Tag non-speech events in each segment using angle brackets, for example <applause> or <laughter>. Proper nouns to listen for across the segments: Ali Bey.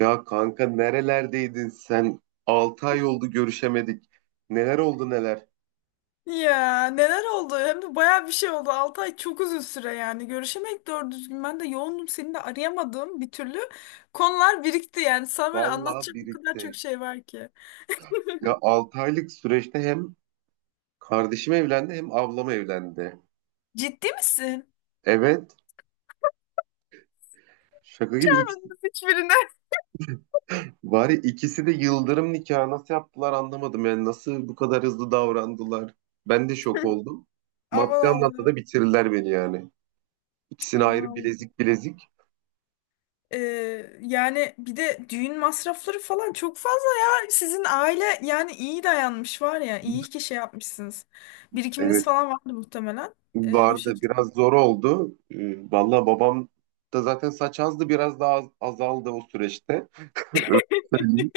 Ya kanka nerelerdeydin sen? 6 ay oldu görüşemedik. Neler oldu neler? Ya neler oldu? Hem de bayağı bir şey oldu. 6 ay çok uzun süre yani. Görüşemedik doğru düzgün. Ben de yoğundum. Seni de arayamadım bir türlü. Konular birikti yani. Sana böyle Vallahi anlatacak bu kadar çok birikti. şey var ki. Ya 6 aylık süreçte hem kardeşim evlendi hem ablam evlendi. Ciddi misin? Evet. Şaka gibi ikisi, <laughs> Hiçbirine. var ya ikisi de yıldırım nikahı nasıl yaptılar anlamadım yani nasıl bu kadar hızlı davrandılar. Ben de şok oldum. Aman Maddi anlamda Allah'ım. da bitirirler beni yani. İkisini Aman ayrı Allah'ım. bilezik bilezik. Ee, Yani bir de düğün masrafları falan çok fazla ya. Sizin aile yani iyi dayanmış var ya. İyi ki şey yapmışsınız. Evet. Birikiminiz falan vardı muhtemelen. O Vardı. Biraz şekilde. zor oldu. Valla babam da zaten saç azdı. Biraz daha azaldı o süreçte. Öyle söyleyeyim.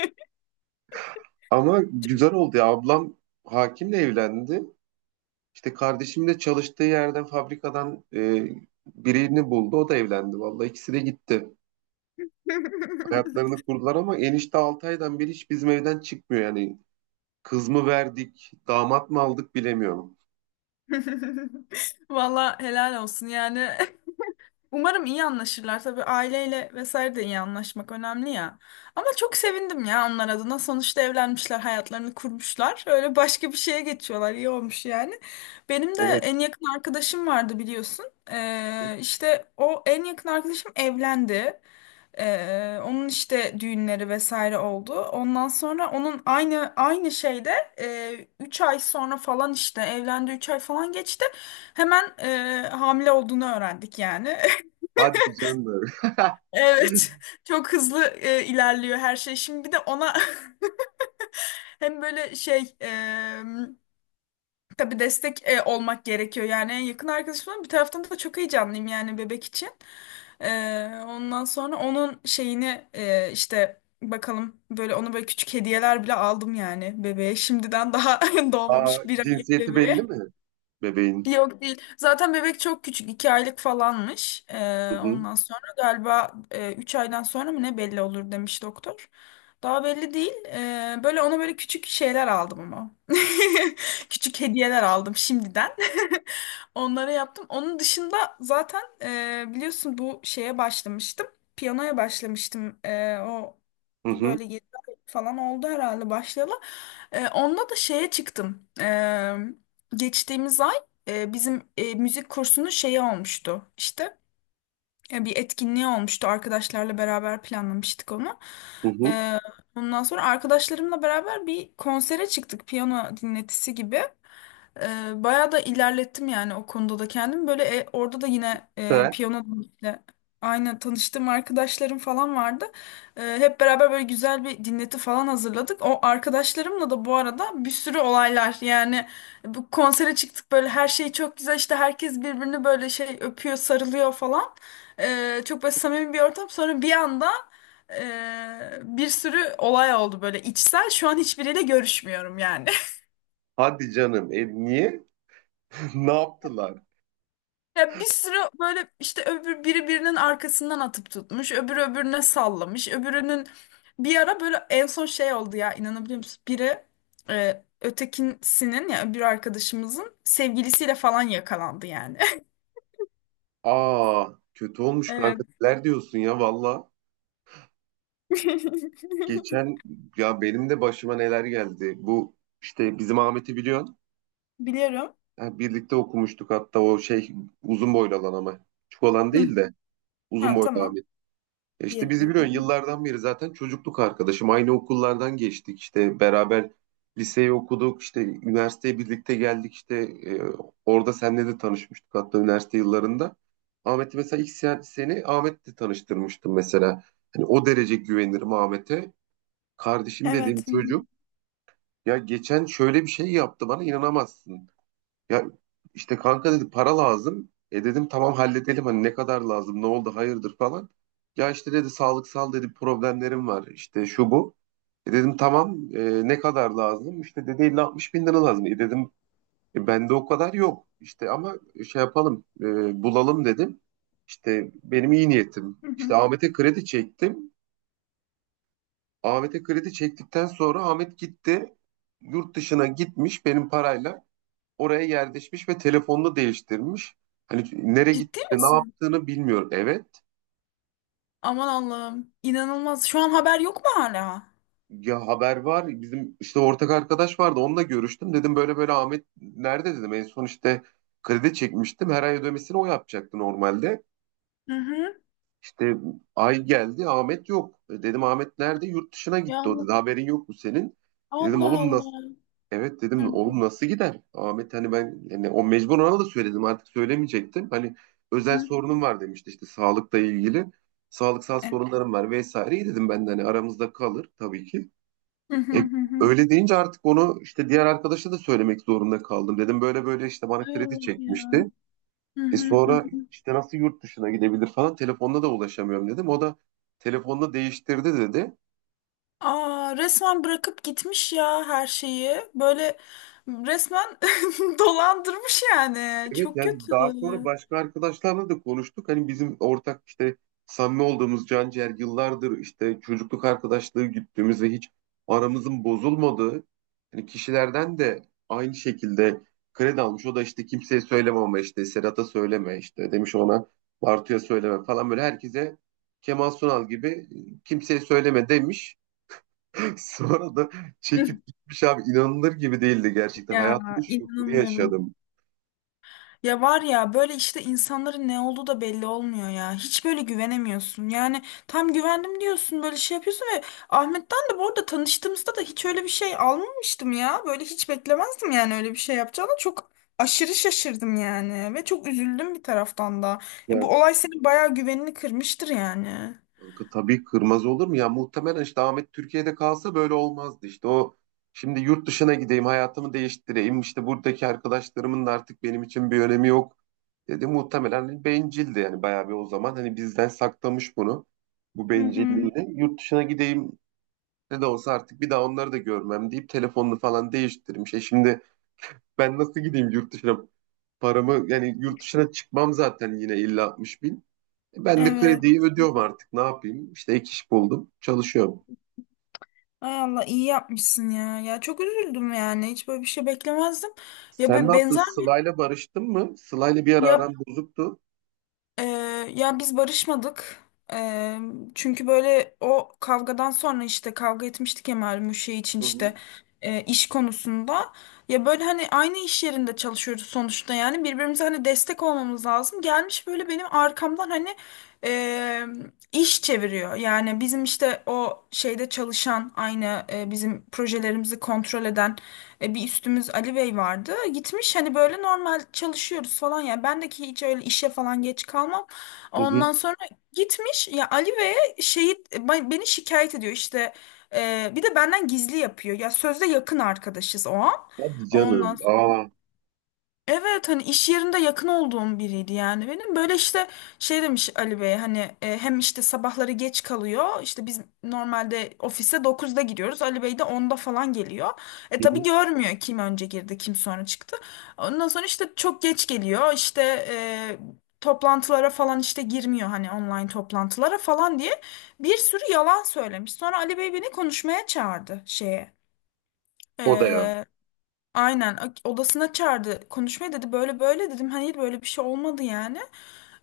Ama güzel oldu ya. Ablam hakimle evlendi. İşte kardeşim de çalıştığı yerden fabrikadan birini buldu. O da evlendi. Vallahi ikisi de gitti. <laughs> Hayatlarını kurdular ama enişte 6 aydan beri hiç bizim evden çıkmıyor. Yani kız mı verdik, damat mı aldık bilemiyorum. Valla helal olsun yani. Umarım iyi anlaşırlar. Tabii aileyle vesaire de iyi anlaşmak önemli ya. Ama çok sevindim ya onlar adına. Sonuçta evlenmişler, hayatlarını kurmuşlar. Öyle başka bir şeye geçiyorlar. İyi olmuş yani. Benim de Evet. en yakın arkadaşım vardı biliyorsun. İşte o en yakın arkadaşım evlendi. Onun işte düğünleri vesaire oldu. Ondan sonra onun aynı şeyde 3 ay sonra falan işte evlendi. 3 ay falan geçti. Hemen hamile olduğunu öğrendik yani. <laughs> Hadi canım. <laughs> Evet, <laughs> çok hızlı ilerliyor her şey. Şimdi bir de ona <laughs> hem böyle şey tabii destek olmak gerekiyor. Yani en yakın arkadaşım ama bir taraftan da çok heyecanlıyım yani bebek için. E, Ondan sonra onun şeyini işte bakalım böyle ona böyle küçük hediyeler bile aldım yani bebeğe. Şimdiden daha <laughs> Aa, doğmamış 1 aylık cinsiyeti belli bebeğe. mi bebeğin? Yok değil. Zaten bebek çok küçük. 2 aylık falanmış. Hı hı. Ondan sonra galiba 3 aydan sonra mı ne belli olur demiş doktor. Daha belli değil. Böyle ona böyle küçük şeyler aldım ama. <laughs> Küçük hediyeler aldım şimdiden. <laughs> Onlara yaptım. Onun dışında zaten biliyorsun bu şeye başlamıştım. Piyanoya başlamıştım. O Hı bir hı. böyle 7 ay falan oldu herhalde başlayalı. Onda da şeye çıktım. Geçtiğimiz ay bizim müzik kursunun şeyi olmuştu işte bir etkinliği olmuştu arkadaşlarla beraber planlamıştık onu. Hı hı. E, Ondan sonra arkadaşlarımla beraber bir konsere çıktık, piyano dinletisi gibi. Bayağı da ilerlettim yani o konuda da kendim. Böyle orada da yine Süper. piyano ile aynı tanıştığım arkadaşlarım falan vardı. Hep beraber böyle güzel bir dinleti falan hazırladık. O arkadaşlarımla da bu arada bir sürü olaylar yani, bu konsere çıktık böyle her şey çok güzel, işte herkes birbirini böyle şey öpüyor, sarılıyor falan. Çok böyle samimi bir ortam, sonra bir anda bir sürü olay oldu böyle içsel, şu an hiçbiriyle görüşmüyorum yani. Hadi canım. E, niye? <laughs> Ne yaptılar? Ya bir sürü böyle işte öbür biri birinin arkasından atıp tutmuş, öbürü öbürüne sallamış, öbürünün bir ara böyle en son şey oldu ya, inanabiliyor musun? Biri ötekisinin ya öbür arkadaşımızın sevgilisiyle falan yakalandı yani. <laughs> Aa, kötü olmuş kanka. Evet. Neler diyorsun ya valla. <laughs> Geçen ya benim de başıma neler geldi. Bu işte bizim Ahmet'i biliyorsun. Biliyorum. Ha, birlikte okumuştuk hatta o şey uzun boylu olan ama. Küçük olan Hı. değil de uzun Ha boylu. tamam. E, İşte Diyelim. bizi biliyorsun Hı hı. yıllardan beri zaten çocukluk arkadaşım. Aynı okullardan geçtik işte beraber liseyi okuduk işte üniversiteye birlikte geldik işte e, orada senle de tanışmıştık hatta üniversite yıllarında. Ahmet'i mesela ilk seni Ahmet'le tanıştırmıştım mesela. Hani o derece güvenirim Ahmet'e. Kardeşim dediğim Evet. Hı hı. çocuk ya geçen şöyle bir şey yaptı bana inanamazsın. Ya işte kanka dedi para lazım. E dedim tamam halledelim hani ne kadar lazım ne oldu hayırdır falan. Ya işte dedi sağlıksal dedi problemlerim var işte şu bu. E dedim tamam ne kadar lazım? İşte dedi 50-60 bin lira lazım. E dedim bende o kadar yok. İşte ama şey yapalım bulalım dedim. İşte benim iyi niyetim. Hı hı. İşte Ahmet'e kredi çektim. Ahmet'e kredi çektikten sonra Ahmet gitti yurt dışına gitmiş benim parayla oraya yerleşmiş ve telefonunu değiştirmiş. Hani nereye Ciddi gitti, ne misin? yaptığını bilmiyor. Evet. Aman Allah'ım. İnanılmaz. Şu an haber yok mu hala? Ya haber var. Bizim işte ortak arkadaş vardı. Onunla görüştüm. Dedim böyle böyle Ahmet nerede dedim. En son işte kredi çekmiştim. Her ay ödemesini o yapacaktı normalde. Hı hı. İşte ay geldi Ahmet yok. E, dedim Ahmet nerede? Yurt dışına Ya gitti o Allah. dedi. Haberin yok mu senin? E, dedim Allah oğlum nasıl? Allah. Evet Hı dedim oğlum nasıl gider? Ahmet hani ben yani o mecbur ona da söyledim artık söylemeyecektim. Hani özel hı. sorunum var demişti işte sağlıkla ilgili. Sağlıksal Hı. sorunlarım var vesaire. İyi dedim ben de hani aramızda kalır tabii ki. Hı hı E, hı hı. öyle deyince artık onu işte diğer arkadaşa da söylemek zorunda kaldım. Dedim böyle böyle işte bana Ay kredi Allah ya. çekmişti. Hı E hı hı sonra hı. işte nasıl yurt dışına gidebilir falan telefonla da ulaşamıyorum dedim. O da telefonla değiştirdi dedi. Aa, resmen bırakıp gitmiş ya her şeyi. Böyle resmen <laughs> dolandırmış yani. Evet Çok kötü. yani daha sonra başka arkadaşlarla da konuştuk. Hani bizim ortak işte samimi olduğumuz Canciğer yıllardır işte çocukluk arkadaşlığı güttüğümüz ve hiç aramızın bozulmadığı hani kişilerden de aynı şekilde kredi almış. O da işte kimseye söyleme ama işte Serhat'a söyleme işte demiş ona Bartu'ya söyleme falan böyle herkese Kemal Sunal gibi, kimseye söyleme" demiş. <laughs> Sonra da çekip gitmiş abi inanılır gibi değildi <laughs> gerçekten. Ya Hayatımın şokunu inanamıyorum. yaşadım. Ya var ya, böyle işte insanların ne olduğu da belli olmuyor ya. Hiç böyle güvenemiyorsun. Yani tam güvendim diyorsun, böyle şey yapıyorsun ve Ahmet'ten de bu arada tanıştığımızda da hiç öyle bir şey almamıştım ya. Böyle hiç beklemezdim yani öyle bir şey yapacağını. Çok aşırı şaşırdım yani ve çok üzüldüm bir taraftan da. Bu olay senin bayağı güvenini kırmıştır yani. Kanka tabii kırmaz olur mu? Ya muhtemelen işte Ahmet Türkiye'de kalsa böyle olmazdı. İşte o şimdi yurt dışına gideyim, hayatımı değiştireyim. İşte buradaki arkadaşlarımın da artık benim için bir önemi yok dedi. Muhtemelen bencildi yani bayağı bir o zaman. Hani bizden saklamış bunu, bu Hı hı. bencilliğini. Yurt dışına gideyim ne de olsa artık bir daha onları da görmem deyip telefonunu falan değiştirmiş. E şimdi ben nasıl gideyim yurt dışına? Paramı yani yurt dışına çıkmam zaten yine illa 60 ben de Evet. krediyi ödüyorum artık. Ne yapayım? İşte ek iş buldum. Çalışıyorum. Ay Allah, iyi yapmışsın ya. Ya çok üzüldüm yani. Hiç böyle bir şey beklemezdim. Ya Sen ne yaptın? benzer bir Sıla'yla barıştın mı? Sıla'yla bir ara ya. aram bozuktu. Ee, Ya biz barışmadık. Ee, Çünkü böyle o kavgadan sonra işte kavga etmiştik ya, malum şey için, Hı işte hı. İş konusunda. Ya böyle hani aynı iş yerinde çalışıyoruz sonuçta yani, birbirimize hani destek olmamız lazım. Gelmiş böyle benim arkamdan hani e, iş çeviriyor. Yani bizim işte o şeyde çalışan, aynı bizim projelerimizi kontrol eden bir üstümüz Ali Bey vardı. Gitmiş, hani böyle normal çalışıyoruz falan ya. Ben de ki hiç öyle işe falan geç kalmam. Hı hı. Ondan sonra gitmiş ya Ali Bey'e, şeyi beni şikayet ediyor işte. Bir de benden gizli yapıyor. Ya sözde yakın arkadaşız o an. Hadi canım. Ondan. Aa. Evet, hani iş yerinde yakın olduğum biriydi yani benim. Böyle işte şey demiş Ali Bey hani hem işte sabahları geç kalıyor. İşte biz normalde ofise 9'da gidiyoruz. Ali Bey de onda falan geliyor. E Hı tabii hı. görmüyor kim önce girdi kim sonra çıktı. Ondan sonra işte çok geç geliyor. İşte e, toplantılara falan işte girmiyor, hani online toplantılara falan diye bir sürü yalan söylemiş. Sonra Ali Bey beni konuşmaya çağırdı şeye. O da ya. e, Aynen odasına çağırdı konuşmaya, dedi böyle böyle, dedim hani böyle bir şey olmadı yani.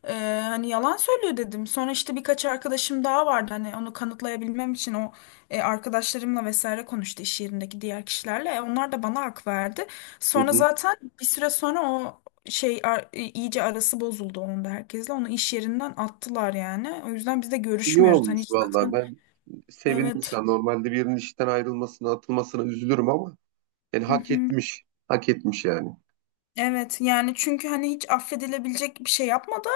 Hani yalan söylüyor dedim, sonra işte birkaç arkadaşım daha vardı hani onu kanıtlayabilmem için, o arkadaşlarımla vesaire konuştu iş yerindeki diğer kişilerle. Onlar da bana hak verdi, Hı sonra hı. zaten bir süre sonra o şey iyice arası bozuldu onun da herkesle, onu iş yerinden attılar yani. O yüzden biz de İyi görüşmüyoruz hani olmuş hiç vallahi. zaten Ben sevindim şu evet. an. Normalde birinin işten ayrılmasına, atılmasına üzülürüm ama yani Hı hak hı. etmiş. Hak etmiş yani. Evet yani, çünkü hani hiç affedilebilecek bir şey yapmadı.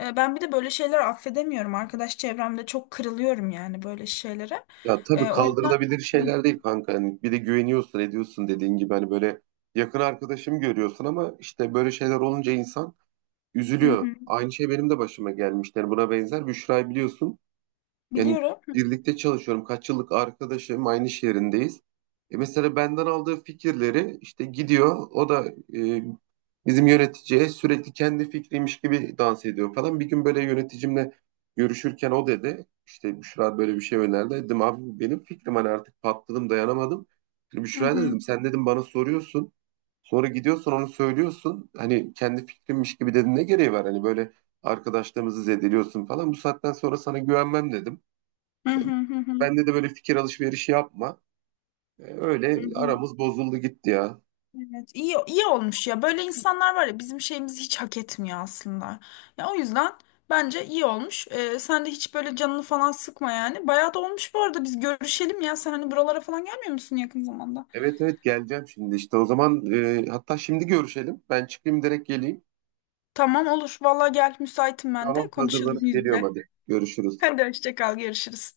Ben bir de böyle şeyler affedemiyorum. Arkadaş çevremde çok kırılıyorum yani böyle şeylere. Ya tabii O yüzden. kaldırılabilir Hı şeyler değil kanka. Hani bir de güveniyorsun, ediyorsun dediğin gibi hani böyle yakın arkadaşım görüyorsun ama işte böyle şeyler olunca insan üzülüyor. hı, Aynı şey benim de başıma gelmişti. Yani buna benzer. Büşra'yı biliyorsun. Yani biliyorum. birlikte çalışıyorum. Kaç yıllık arkadaşım aynı şehrindeyiz. E mesela benden aldığı fikirleri işte gidiyor. O da e, bizim yöneticiye sürekli kendi fikriymiş gibi dans ediyor falan. Bir gün böyle yöneticimle görüşürken o dedi. İşte Büşra böyle bir şey önerdi. Dedim abi bu benim fikrim hani artık patladım dayanamadım. Şimdi Hı Büşra'ya da hı dedim sen dedim bana soruyorsun. Sonra gidiyorsun onu söylüyorsun. Hani kendi fikrimmiş gibi dedin ne gereği var? Hani böyle arkadaşlarımızı zedeliyorsun falan. Bu saatten sonra sana güvenmem dedim. hı hı hı hı Bende de böyle fikir alışverişi yapma. Hı Öyle hı. aramız bozuldu gitti ya. Evet, iyi iyi olmuş ya. Böyle insanlar var ya, bizim şeyimizi hiç hak etmiyor aslında. Ya o yüzden bence iyi olmuş. Sen de hiç böyle canını falan sıkma yani. Bayağı da olmuş bu arada. Biz görüşelim ya. Sen hani buralara falan gelmiyor musun yakın zamanda? Evet evet geleceğim şimdi işte o zaman hatta şimdi görüşelim. Ben çıkayım direkt geleyim. Tamam, olur. Vallahi gel, müsaitim ben de. Tamam Konuşalım hazırlanıp yüz geliyorum yüze. hadi. <laughs> Görüşürüz. Hadi, hoşça kal. Görüşürüz.